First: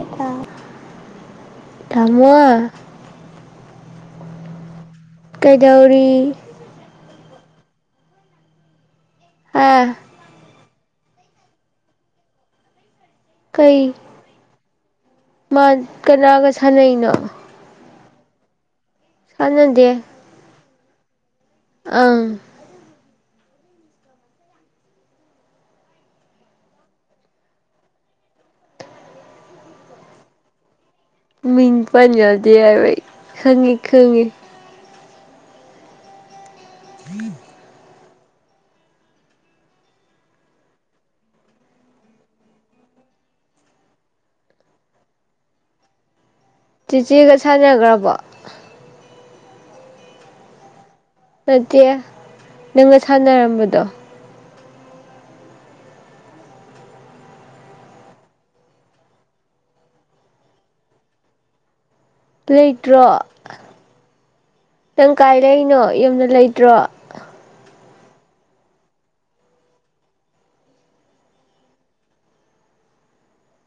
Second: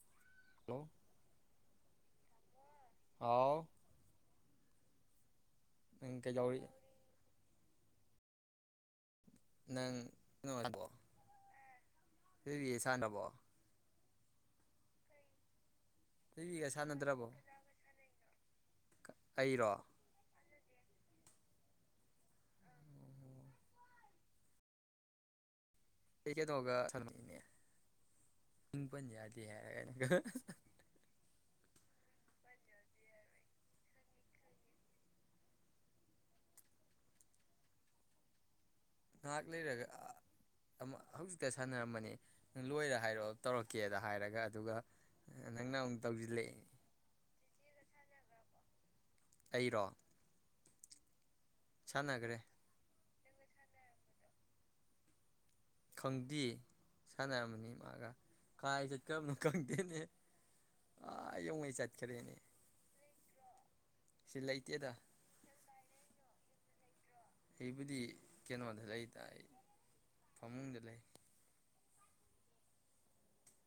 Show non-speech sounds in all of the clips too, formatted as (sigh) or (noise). ꯑꯥ hello. Hello ꯍꯥꯎ꯫ ꯀꯩꯗꯧꯔꯤ ꯅꯪ ꯀꯩꯗꯧꯔꯤ ꯑ ꯅꯪ (unintelligible) ꯀꯩ꯫ ꯃꯥ ꯀꯅꯥꯒ ꯔꯤꯒ ꯁꯥꯟꯅꯩꯅꯣ꯫ ꯁꯥꯟꯅꯗ꯭ꯔꯕꯣ ꯑꯩꯔꯣ ꯁꯥꯟꯅꯗꯦ꯫ ꯑꯪꯡ ꯑꯩ ꯀꯩꯅꯣꯒ ꯁꯥꯟꯅꯕꯅꯤꯅꯦ ꯃꯤꯡ ꯄꯟ ꯌꯥꯗꯦ ꯍꯥꯢꯔꯒ ꯃꯤꯡ ꯄꯟ ꯌꯥꯗꯦ ꯍꯥꯏꯕ ꯑꯩ ꯈꯪꯉꯤ ꯈꯪꯉꯤ꯫ (unintelligible) ꯉꯥꯍꯥꯛ ꯂꯩꯔꯒ ꯍꯧꯖꯤꯛꯇ ꯁꯥꯟꯅꯔꯝꯕꯅꯤ ꯅꯪ ꯂꯣꯏꯔ ꯍꯥꯏꯔꯛꯑꯣ ꯇꯧꯔꯛꯀꯦꯗ ꯍꯥꯏꯔꯒ ꯑꯗꯨꯒ ꯅꯪꯅ ꯑꯃꯨꯛ ꯇꯧꯁꯤꯜꯂꯛꯑꯦ ꯆꯤꯆꯦꯒ ꯁꯥꯟꯅꯒ꯭ꯔꯕꯣ꯫ ꯑꯩꯔꯣ꯫ ꯅꯠꯇꯦ ꯁꯥꯟꯅꯈ꯭ꯔꯦ ꯅꯪ ꯁꯥꯟꯅꯔꯝꯕꯗꯣ ꯈꯪꯗꯤꯌꯦ ꯁꯥꯟꯅꯔꯝꯃꯅꯤ ꯃꯥꯒ ꯀꯥꯏ ꯆꯠꯀꯕꯅꯣ ꯈꯪꯗꯦꯅꯦ ꯑꯥ ꯌꯧꯉꯩ ꯆꯠꯈ꯭ꯔꯦ꯫ ꯂꯩꯇ꯭ꯔꯣ꯫ ꯁꯤ ꯂꯩꯇꯦꯗ ꯅꯪ ꯀꯥꯏ ꯂꯩꯅꯣ꯫ ꯌꯨꯝꯗ ꯂꯩꯇ꯭ꯔꯣ꯫ ꯑꯩꯕꯨꯗꯤ ꯀꯩꯅꯣꯗ ꯂꯩꯗ ꯑꯩ ꯐꯃꯨꯡꯗ ꯂꯩ꯫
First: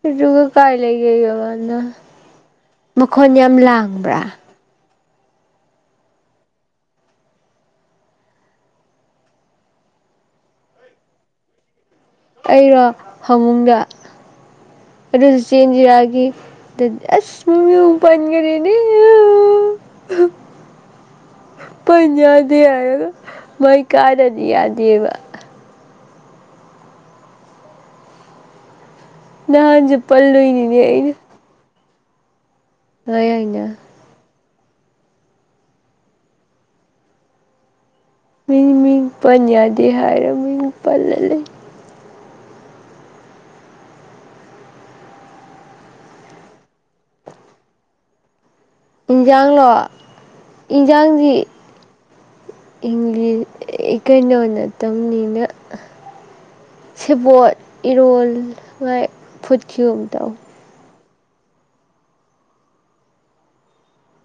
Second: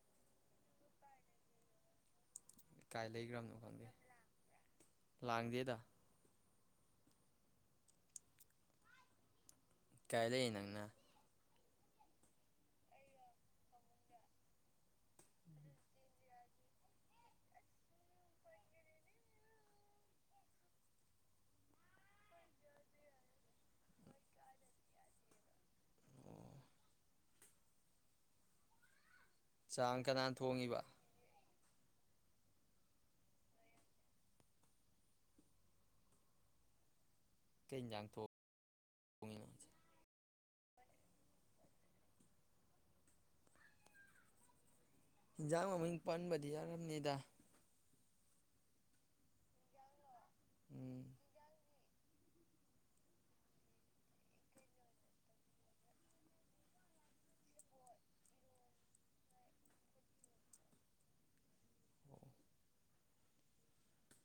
ꯑꯗꯨꯒ ꯀꯥꯥꯏ ꯂꯩꯔꯤꯕ ꯃꯥꯟꯅ꯫ ꯀꯥꯏ ꯃꯈꯣꯟ ꯌꯥꯝ ꯂꯩꯈ꯭ꯔꯕꯅꯣ ꯈꯪꯗꯦ ꯂꯥꯡꯕ꯭ꯔꯥ꯫ ꯂꯥꯡꯗꯦꯗ꯫ ꯀꯥꯏ ꯂꯩ ꯅꯪꯅ꯫ ꯑꯩꯔꯣ ꯍꯃꯨꯡꯗ ꯑꯗꯨꯁꯨ ꯆꯦꯟꯖꯤꯔꯥꯒꯤꯗꯤ ꯑꯁ ꯃꯨ ꯄꯟꯈꯔꯦꯅꯦ ꯄꯟ ꯌꯥꯗꯦ ꯍꯥꯏꯔꯒ ꯃꯩ ꯀꯥꯗꯗꯤ ꯌꯥꯗꯦꯕ ꯑꯣ ꯅꯍꯥꯟꯖꯨ ꯆꯥꯡ ꯀꯅꯥꯅ ꯄꯜꯂꯨꯏ ꯅꯤꯅꯦ ꯊꯣꯡꯉꯤꯕ ꯑꯩꯅ ꯗ ꯑꯩꯅ ꯂꯤꯂꯥꯡꯄꯨꯔ ꯃꯤ ꯃꯤꯡ ꯄꯟ ꯌꯥꯗꯦ ꯍꯥꯏꯔ ꯃꯤꯡ ꯄꯜꯂ ꯂꯩ ꯏꯟꯖꯥꯡ ꯃꯃꯤꯡ ꯄꯟꯕꯗꯤ ꯌꯥꯔꯝꯅꯤꯗ ꯏꯟꯖꯥꯡꯂꯣ ꯎꯝ ꯏꯟꯖꯥꯡꯖꯤ ꯏꯪꯂꯤ ꯀꯩꯅꯣ ꯅꯠꯇꯕꯅꯤꯅ ꯁꯦꯕꯣꯠ ꯏꯔꯣꯜ ꯉꯥꯏ ꯐꯨꯠꯈꯤꯕꯌꯣꯝ ꯇꯧ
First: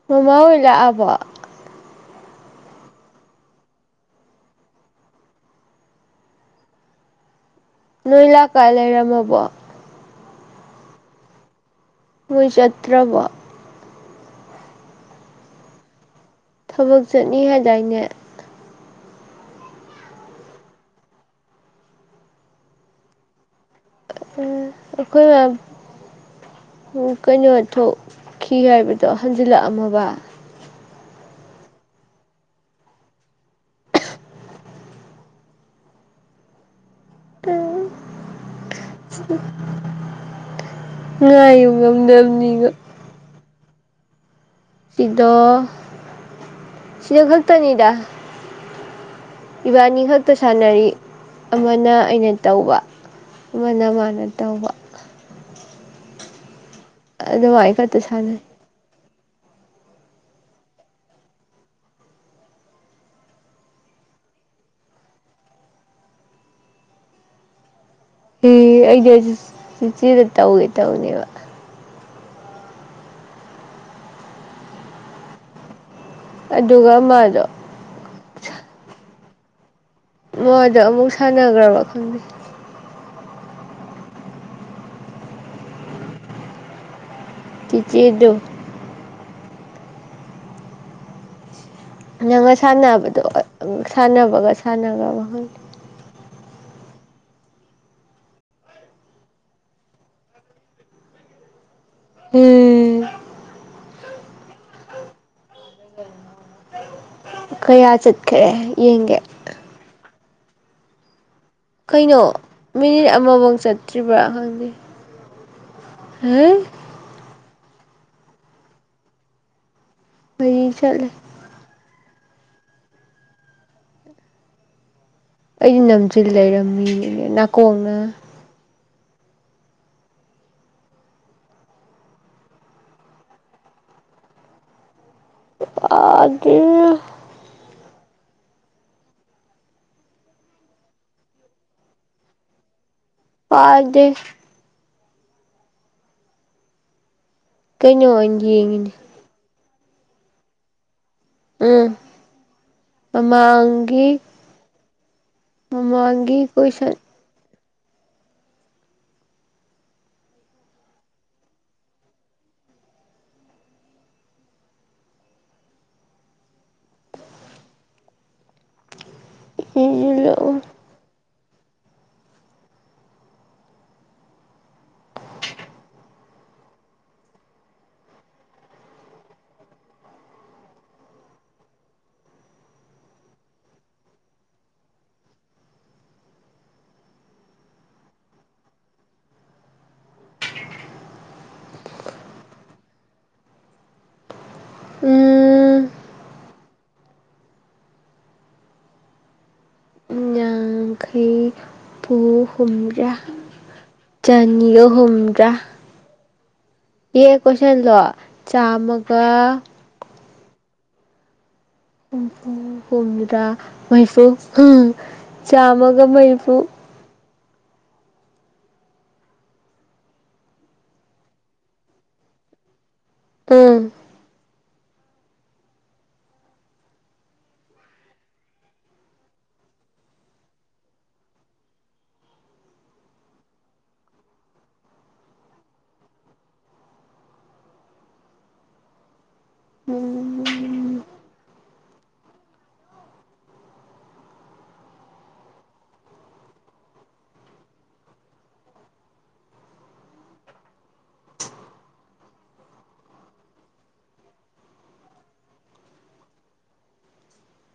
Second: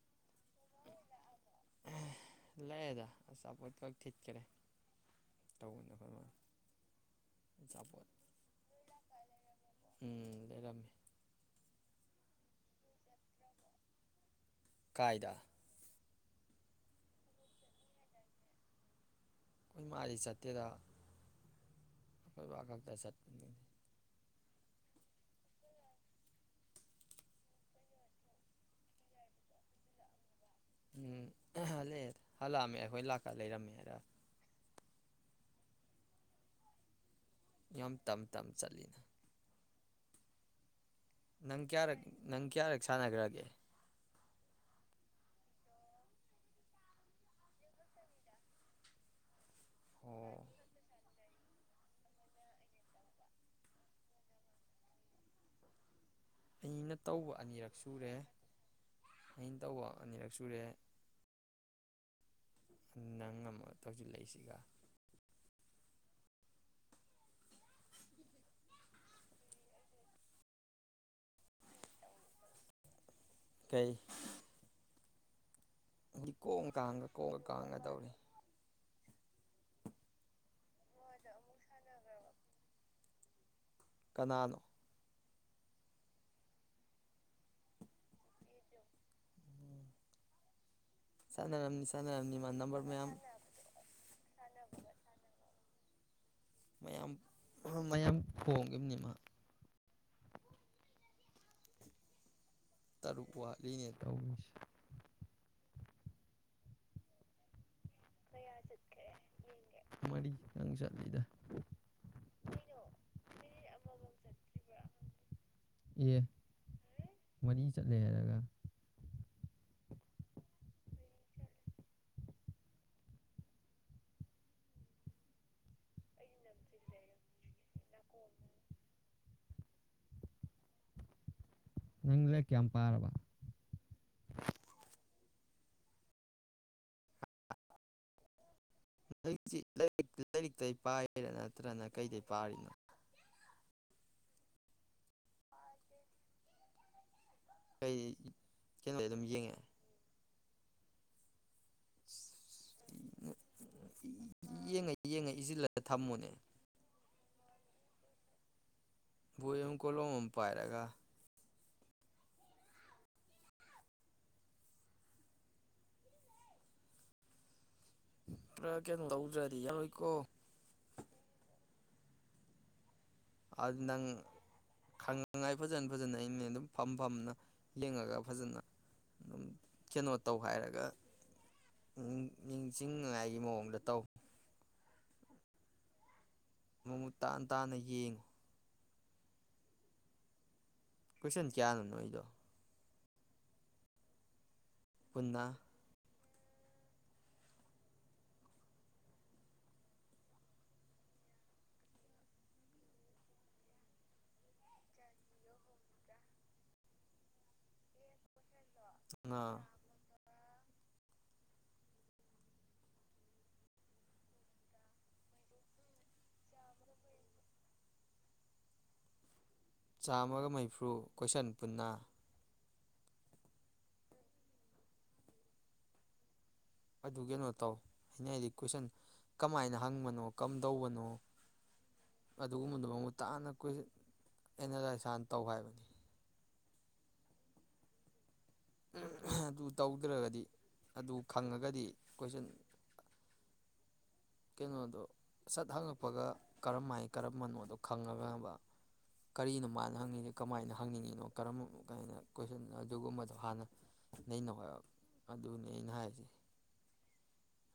ꯃꯃꯍꯣꯏ ꯂꯥꯛ ꯑꯕꯣ ꯂꯩꯥꯛꯑꯦꯗ ꯑꯆꯥꯄꯣꯠꯈ ꯊꯤꯠꯈ꯭ꯔꯦ ꯇ (inaudible) ꯅꯣꯏꯂꯥꯛ ꯀꯥꯏ ꯂꯩꯔꯝꯃꯕꯣ ꯎꯝ ꯂꯩꯔꯝꯃꯤ ꯅꯣꯏ ꯆꯠꯇꯔꯕꯣ ꯀꯥꯏꯗꯥ ꯊꯕꯛ ꯆꯠꯅꯤ ꯍꯥꯏꯗꯥꯏꯅꯦ ꯑꯩꯈꯣꯏ ꯃꯥꯗꯤ ꯆꯠꯇꯦꯗ ꯑꯩꯈꯣꯏꯕ ꯈꯛꯇ ꯆꯠꯄ ꯑꯩꯈꯣꯏꯅ ꯀꯩꯅꯣ ꯊꯣꯛꯈꯤ ꯍꯥꯏꯕꯗꯣ ꯍꯟꯖꯤꯜꯂꯛꯑꯝꯃꯕ ꯎꯝ ꯍꯜꯂꯛꯑ ꯍꯜꯂꯛꯑꯝꯃꯦ ꯑꯩꯈꯣꯏ ꯂꯥꯛꯀ ꯂꯩꯔꯝꯃꯦ ꯍꯥꯏꯔ ꯌꯥꯝ ꯇꯝ ꯇꯝ ꯆꯠꯂꯤꯅ ꯉꯥꯏꯌꯨ ꯅꯪꯀꯌꯥꯔꯛ ꯉꯝꯗꯕꯅꯤꯒ ꯅꯪꯀꯌꯥꯔꯛ ꯁꯥꯅꯒ꯭ꯔꯒꯦ ꯁꯤꯗꯣ ꯁꯤꯗ ꯈꯛꯇꯅꯤꯗ ꯏꯕꯥꯅꯤ ꯈꯛꯇ ꯑꯣ ꯁꯥꯟꯅꯔꯤ ꯑꯃꯅ ꯑꯩꯅ ꯇꯧꯕ ꯑꯃꯅ ꯃꯥꯅ ꯇꯧꯕ ꯑꯩꯅ ꯇꯧꯕ ꯑꯅꯤꯔꯛ ꯑꯗꯨꯃꯥꯏꯅ ꯈꯛꯇ ꯁꯨꯔꯦ ꯁꯥꯟꯅꯩ ꯑꯩꯅ ꯇꯧꯕ ꯑꯅꯤꯔꯛ ꯁꯨꯔꯦ ꯅꯪ ꯑꯃꯝꯃꯒ ꯇꯧꯖꯤꯜꯂꯛꯏꯁꯤꯒ ꯏ ꯑꯩꯗꯤ ꯑꯁꯤ ꯆꯦꯆꯦꯗ ꯇꯧꯒꯦ ꯇꯧꯅꯦꯕ ꯀꯩ ꯗꯤ ꯀꯣꯛ ꯑꯗꯨꯒ ꯀꯥꯡꯒ ꯀꯣꯡꯒ ꯃꯥꯗꯣ ꯀꯥꯡꯒ ꯇꯧꯔꯤ ꯃꯥꯗ ꯑꯃꯨꯛ ꯁꯥꯟꯅꯈ꯭ꯔꯕ ꯈꯪꯗꯦ ꯀꯅꯥꯅꯣ ꯆꯤꯆꯦꯗꯨ ꯆꯥꯅꯔꯝꯅꯤ ꯆꯥ ꯅꯪꯒ ꯁꯥꯟꯅꯕꯗꯣ ꯁꯥꯟꯅꯕꯒ ꯁꯥꯟꯅꯕ ꯃꯥꯜꯍꯜꯂꯤ ꯃꯌꯥꯝ ꯃꯌꯥꯝ ꯈꯣꯡꯉꯤꯝꯅꯤ ꯃꯥ ꯎꯝ ꯇꯔꯨꯄ ꯋꯥꯠꯂꯤꯅꯦ ꯇꯧꯁꯤ ꯀꯌꯥ ꯀꯛꯑ ꯌꯦꯡꯒꯦ ꯃꯔꯤꯇꯪ ꯆꯠꯂꯤꯗ ꯀꯩꯅꯣ ꯃꯤꯅꯤꯠ ꯑꯃꯕꯧ ꯆꯠꯇ꯭ꯔꯤꯕ꯭ꯔꯥ ꯈꯪꯗꯦ ꯑꯦ ꯍꯥ ꯃꯔꯤ ꯆꯠꯂꯦ ꯍꯥꯏꯔꯒ ꯃ (unintelligible) ꯆꯠꯂꯦ ꯑꯩ ꯅꯥꯟꯖꯤꯟ ꯂꯩꯔꯝꯃꯤ ꯅꯥꯀꯣꯡꯅ ꯅꯪ ꯂꯥꯏꯔꯤꯛ ꯀꯌꯥꯝ ꯄꯥꯔꯕ ꯑꯗꯨ ꯍꯧꯛꯇꯔꯤ ꯂꯥꯏꯔꯤꯛꯇꯦꯏ ꯄꯥꯔꯤꯔꯥ ꯅꯠꯇ꯭ꯔꯅ ꯀꯩꯗꯩ ꯄꯥꯔꯤꯅꯣ ꯄꯗꯦ ꯀꯩ ꯀꯩꯅꯣ ꯑꯣꯏꯅ ꯌꯦꯡꯉꯤꯅꯦ ꯀꯩꯅꯣ ꯑꯗꯨꯝ ꯌꯦꯡꯉꯦ ꯎꯝ ꯃꯃꯥꯡꯒꯤ ꯌꯦꯡꯉ ꯌꯦꯡꯉ ꯏꯁꯤꯜꯂ ꯊꯝꯃꯨꯅꯦ ꯃꯃꯪꯒꯤ ꯀꯣꯏꯁꯟ ꯕꯣꯏ ꯑꯃ ꯀꯣꯂꯣꯝ ꯑꯃ ꯄꯥꯏꯔꯒ ꯈꯔꯥ ꯀꯩꯅꯣ ꯇꯧ ꯏ (unintelligible) ꯑꯗꯨ ꯅꯪ ꯈꯪꯅꯉꯥꯏ ꯐꯖꯅ ꯐꯖꯅ ꯑꯩꯅ ꯑꯗꯨꯝ ꯐꯝ ꯐꯝꯅ ꯂꯤꯡꯉꯒ ꯐꯖꯅ ꯑꯗꯨꯝ ꯀꯩꯅꯣ ꯇꯧ ꯍꯥꯏꯔꯒ ꯅꯤꯡꯁꯤꯡꯅꯉꯥꯏꯒꯤ ꯃꯑꯣꯡꯗ ꯇꯧ ꯃꯃꯨꯠ ꯇꯥꯅ ꯇꯥꯅ ꯌꯦꯡꯉꯨ ꯀꯣꯏꯏꯁꯟ ꯀꯌꯥꯅꯨ ꯅꯣꯏꯗꯣ ꯄꯨꯟꯅ ꯎꯝ ꯌꯥꯡꯈꯩ ꯄꯨ ꯍꯨꯝꯗ꯭ꯔꯥ ꯆꯅꯤꯒ ꯍꯨꯝꯗ꯭ꯔꯥ ꯌꯦ ꯀꯣꯏꯁꯟꯗꯣ ꯆꯥꯝꯃꯒ ꯍꯨꯝꯐꯨ ꯍꯨꯝꯗꯔꯥ ꯃꯩꯐꯨ ꯆꯥꯝꯃꯒ ꯃꯩꯐꯨ ꯆꯥꯝꯃꯒ ꯃꯔꯤꯐꯨ ꯀꯣꯏꯁꯟ ꯄꯨꯟꯅ ꯎꯝ ꯑꯗꯨ ꯀꯩꯅꯣ ꯇꯧ ꯍꯥꯏꯩꯅ ꯍꯥꯏꯗꯤ ꯀꯣꯏꯁꯟ ꯀꯃꯥꯏꯅ ꯍꯪꯕꯅꯣ ꯀꯔꯝꯗꯧꯕꯅꯣ ꯑꯗꯨꯒꯨꯝꯕꯗꯨꯣ ꯃꯃꯨꯠ ꯇꯥꯅ ꯀꯟ ꯑꯦꯅꯥꯂꯥꯏꯁ ꯍꯥꯟꯅ ꯇꯧ ꯍꯥꯏꯕꯅꯤ ꯎꯝ ꯑꯗꯨ ꯇꯧꯗ꯭ꯔꯒꯗꯤ ꯎꯝ ꯑꯗꯨ ꯈꯪꯉꯒꯗꯤ ꯀꯣꯏꯁꯟ ꯀꯩꯅꯣꯗꯣ ꯁꯠ ꯍꯪꯉꯛꯄꯒ ꯀꯔꯝꯍꯥꯏꯅ ꯀꯔꯝꯕꯅꯣꯗꯣ ꯈꯪꯉꯒꯕ ꯀꯔꯤꯅꯣ ꯃꯥꯅ ꯍꯪꯉꯤ ꯀꯃꯥꯏꯅ ꯍꯪꯅꯤꯡꯉꯤꯅꯣ ꯀꯔꯝꯕꯅꯣ ꯀꯥꯏꯅ ꯀꯣꯏꯁꯟ ꯑꯗꯨꯒꯨꯝꯕꯗꯣ ꯍꯥꯟꯅ ꯅꯩꯅꯅꯧ ꯍꯥꯏꯕ ꯑꯗꯨꯅꯤ ꯑꯩꯅ ꯍꯥꯏꯁ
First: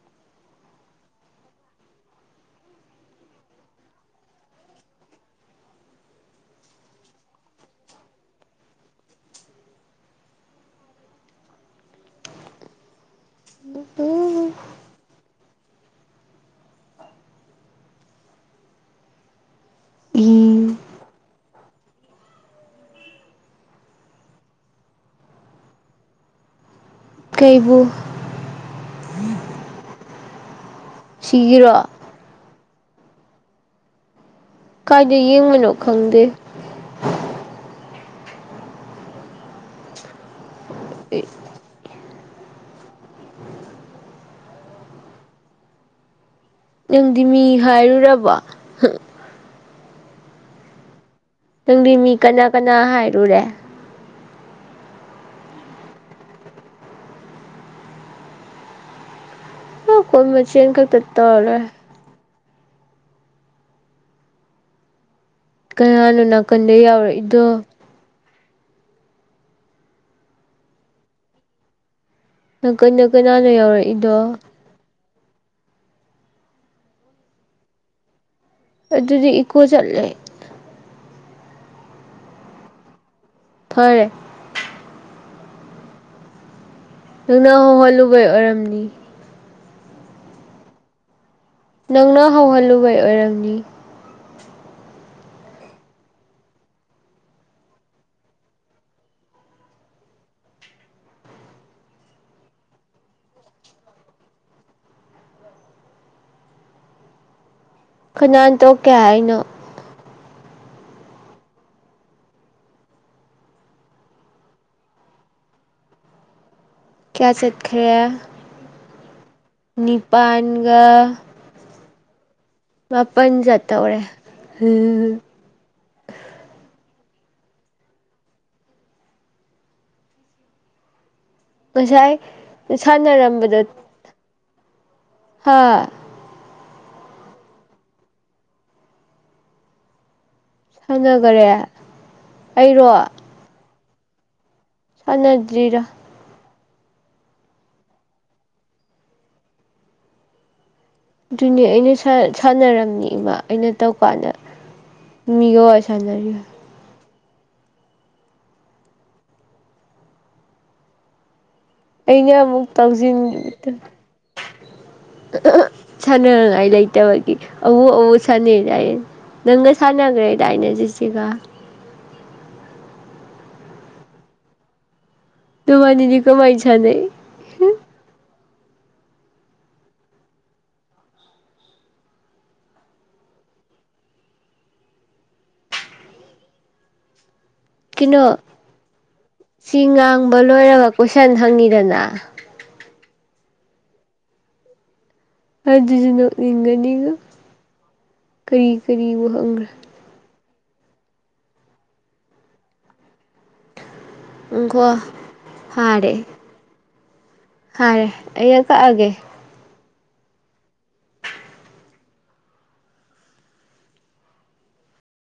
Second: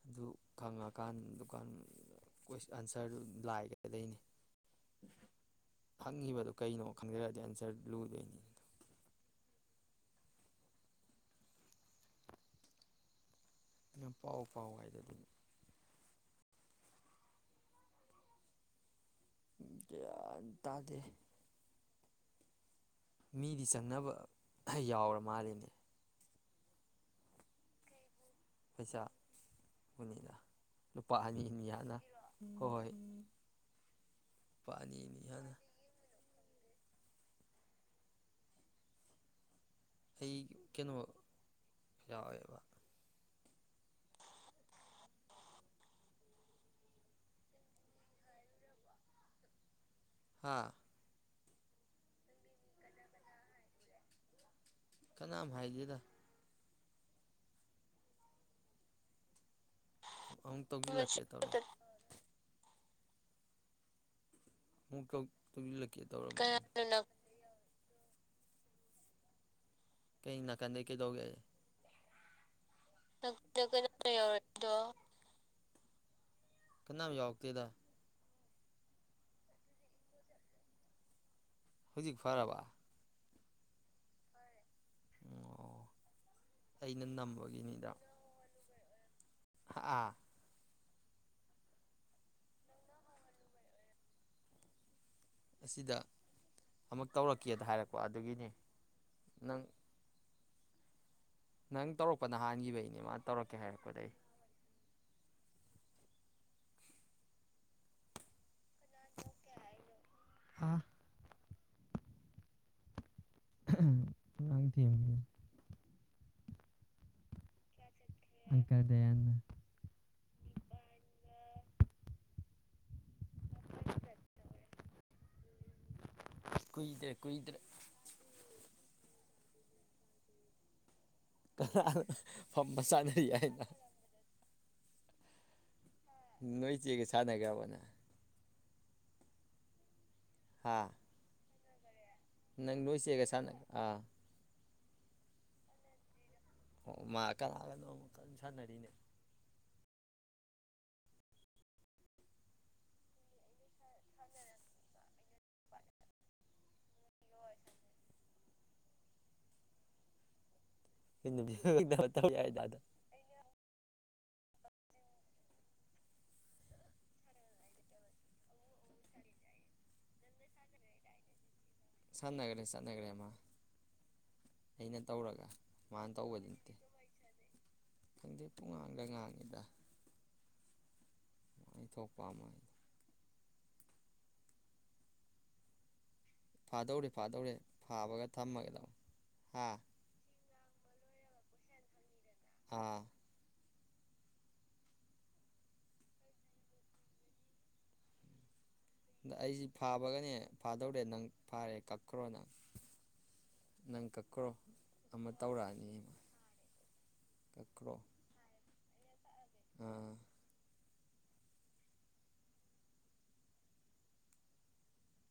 ꯑꯗꯨ ꯈꯪꯉꯀꯥꯟꯗ ꯀꫭꯑꯟꯁꯔꯗꯨ ꯂꯥꯏꯒꯗꯣꯏꯅꯤ ꯍꯪꯉꯤꯕꯗꯨꯣ ꯀꯩꯅꯣ ꯈꯪꯖꯔꯛꯗꯤ ꯑꯟꯁꯔ ꯂꯨꯗꯣꯏꯅꯤ ꯑꯗꯨ ꯄꯥꯎ ꯄꯥꯎ ꯍꯥꯏꯗ ꯑꯗꯨꯅꯤ ꯏ ꯒꯌ꯭ꯥꯟ ꯇꯥꯗꯦ ꯃꯤꯗꯤ ꯆꯪꯅꯕ ꯌꯥꯎꯔ ꯃꯥꯜꯂꯤꯅꯦ ꯀꯩꯕꯨ ꯄꯩꯁꯥ (unintelligible) ꯂꯨꯄꯥ ꯑꯅꯤ ꯑꯅꯤ ꯁꯤꯒꯤꯔꯣ ꯌꯥꯅ ꯍꯣꯏ ꯂꯨꯄꯥ ꯑꯅꯤ ꯀꯏꯗ ꯑꯅꯤ ꯍꯥꯟꯅ ꯌꯦꯡꯕꯅꯣ ꯈꯪꯗꯦ (inaudible) ꯑꯩ ꯀꯩꯅꯣ ꯌꯥꯎꯋꯦꯕ ꯅꯪꯗꯤ ꯃꯤ ꯍꯥꯏꯔꯨꯔꯕꯣ ꯍꯥꯥ ꯅꯪꯗꯤ ꯃꯤ ꯀꯅꯥ ꯀꯅꯥ ꯍꯥꯏꯔꯨꯔꯦ ꯀꯅꯥꯝ ꯍꯥꯏꯒꯦꯗ ꯀꯣꯏ ꯑꯃꯨꯛ ꯃꯆꯤꯟꯅ ꯇꯧꯁꯤꯜꯂꯛꯀꯦ ꯈꯛꯇ ꯇꯧ ꯇꯧꯔꯥ ꯂꫭꯏꯔꯦ (unintelligible) ꯀꯅꯥꯅ ꯅꯥꯀꯟꯗ ꯇꯧꯔꯝꯕꯅꯤ ꯌꯥꯎꯔꯛ ꯏꯗꯣ ꯀꯩ ꯅꯥꯀꯟꯗꯩ ꯀꯩꯗꯧꯒꯦ ꯍꯥꯏꯁꯤ ꯅꯥꯀꯟꯗꯩ ꯀꯅꯥꯅꯣ ꯌꯥꯎꯔꯛꯏꯗꯣ ꯀꯅꯥꯃꯤ ꯌꯥꯎꯛꯇꯗ ꯑꯗꯨꯗꯤ ꯏꯀꯣ ꯆꯠꯂꯦ ꯍꯧꯖꯤꯛ ꯐꯔꯕꯥ ꯐꯔꯦ ꯑꯣ ꯑꯩꯅ ꯅꯪꯅ ꯍꯣꯜꯂꯨꯕꯩ ꯑꯣꯏꯔꯝꯅꯤ ꯑ ꯑꯥ ꯅꯪꯅ ꯍꯧꯍꯜꯂꯨꯕꯩ ꯑꯣꯏꯔꯝꯅꯤ ꯑꯁꯤꯗ ꯑꯃꯨꯛ ꯇꯧꯔꯛꯀꯦꯗ ꯍꯥꯏꯔꯛꯄ ꯑꯗꯨꯒꯤꯅꯤ ꯅꯪ ꯅꯪ ꯇꯧꯔꯛꯄ ꯅꯍꯥꯟꯈꯤꯕꯒꯤꯅꯦ ꯃꯥ ꯇꯧꯔꯛꯀꯦ ꯍꯥꯏꯔꯛꯄꯗꯩ ꯈꯅꯥꯅ ꯇ ꯀꯌꯥꯅ ꯑ ꯗꯤꯦꯝꯒꯤ ꯀꯌꯥ ꯆꯠꯈ꯭ꯔꯦ ꯑꯪꯀꯔꯗꯌꯥꯅ ꯅꯤꯄꯥꯥꯟꯒ ꯃꯥꯄꯟ ꯆꯥ ꯑꯣꯔꯦ ꯍꯝ ꯀꯨꯏꯗ꯭ꯔꯦ ꯀꯨꯏꯗ꯭ꯔꯦ ꯀꯔ ꯉꯁꯥꯏ ꯐ ꯃꯁꯥꯅꯔꯤ ꯌꯥꯅ ꯍꯥꯥ ꯅꯣꯏ ꯆ ꯀ ꯁꯥ ꯅ ꯀꯕꯅꯦ ꯁꯅꯒꯔꯦ ꯅꯪ ꯂꯣꯏꯁꯤꯦꯒꯁꯅꯪ ꯑꯥ ꯁ ꯅꯖꯤꯔꯤꯔ ꯑꯣ ꯃꯥ ꯀꯅꯥꯒꯅꯣ ꯑꯃꯨꯛ ꯀꯟꯅ ꯁꯥꯟꯅꯔꯤꯅꯦ ꯑꯗꯨꯅꯦ ꯑꯩꯅ ꯁꯥꯟꯅꯔꯝꯅꯤ ꯏꯃꯥ ꯑꯩꯅ ꯇꯧꯀꯥꯟꯗ ꯃꯤꯒꯣ ꯁꯥꯟꯅꯔꯤ ꯀꯩꯅꯕꯤ꯫ ꯑꯩꯅ ꯑꯃꯨꯛ ꯇꯧꯖꯤꯟ ꯁꯥꯟꯅꯉꯥꯏ ꯂꯩꯇꯕꯒꯤ ꯑꯎ ꯑꯎ ꯁꯥꯟꯅꯩꯗꯥꯏ ꯅꯪꯒ ꯁꯥꯟꯅꯈ꯭ꯔꯦꯗꯥꯏꯅꯦ ꯖꯤꯁꯤꯒ ꯁꯟꯅꯒꯔꯦ ꯁꯠꯅꯒꯔꯦꯃ ꯑꯩꯅ꯫ ꯇꯧꯔꯒ ꯃꯥꯅ ꯅꯕꯥꯅꯤꯗꯤ ꯇꯧꯕꯗꯤ ꯀꯃꯥꯏ ꯁꯥꯅꯩ꯫ ꯄꯨ ꯉꯥꯡꯗ ꯉꯥꯡꯉꯦꯗ ꯑꯩ ꯊꯣꯛꯄꯥ ꯑꯃ꯫ ꯐꯥꯗꯧꯔꯦ ꯐꯥꯗꯧꯔꯦ꯫ ꯀꯩꯅꯣ ꯐꯥꯕꯒ ꯊꯝꯃꯒꯗꯧ ꯍꯥ ꯁꯤ ꯉꯥꯡꯕ ꯂꯣꯏꯔꯒ꯫ ꯀꯣꯏꯁꯟ ꯍꯪꯉꯤꯗꯅ꯫ ꯑꯥ ꯑꯗꯨꯗꯤ ꯅꫭꯛꯅꯤꯡꯉꯥꯅꯤꯉꫭ ꯀꯩ꯫ ꯑꯩꯁꯤ ꯐꯥꯕꯒꯅꯦ ꯐꯥꯗꯧꯔꯦ ꯅꯪ ꯐꯥꯔꯦ ꯀꯛꯈ꯭ꯔꯣ ꯅꯪ꯫ ꯅꯪ ꯀꯛꯈ꯭ꯔꯣ ꯎꯪꯈꯣ ꯑꯃ ꯇꯧꯔꯛꯑꯅꯤ꯫ ꯀꯛꯈ꯭ꯔꯣ ꯍꯥꯔꯦ ꯑꯩꯅ ꯀꯛꯑꯒꯦ꯫ ꯑꯥ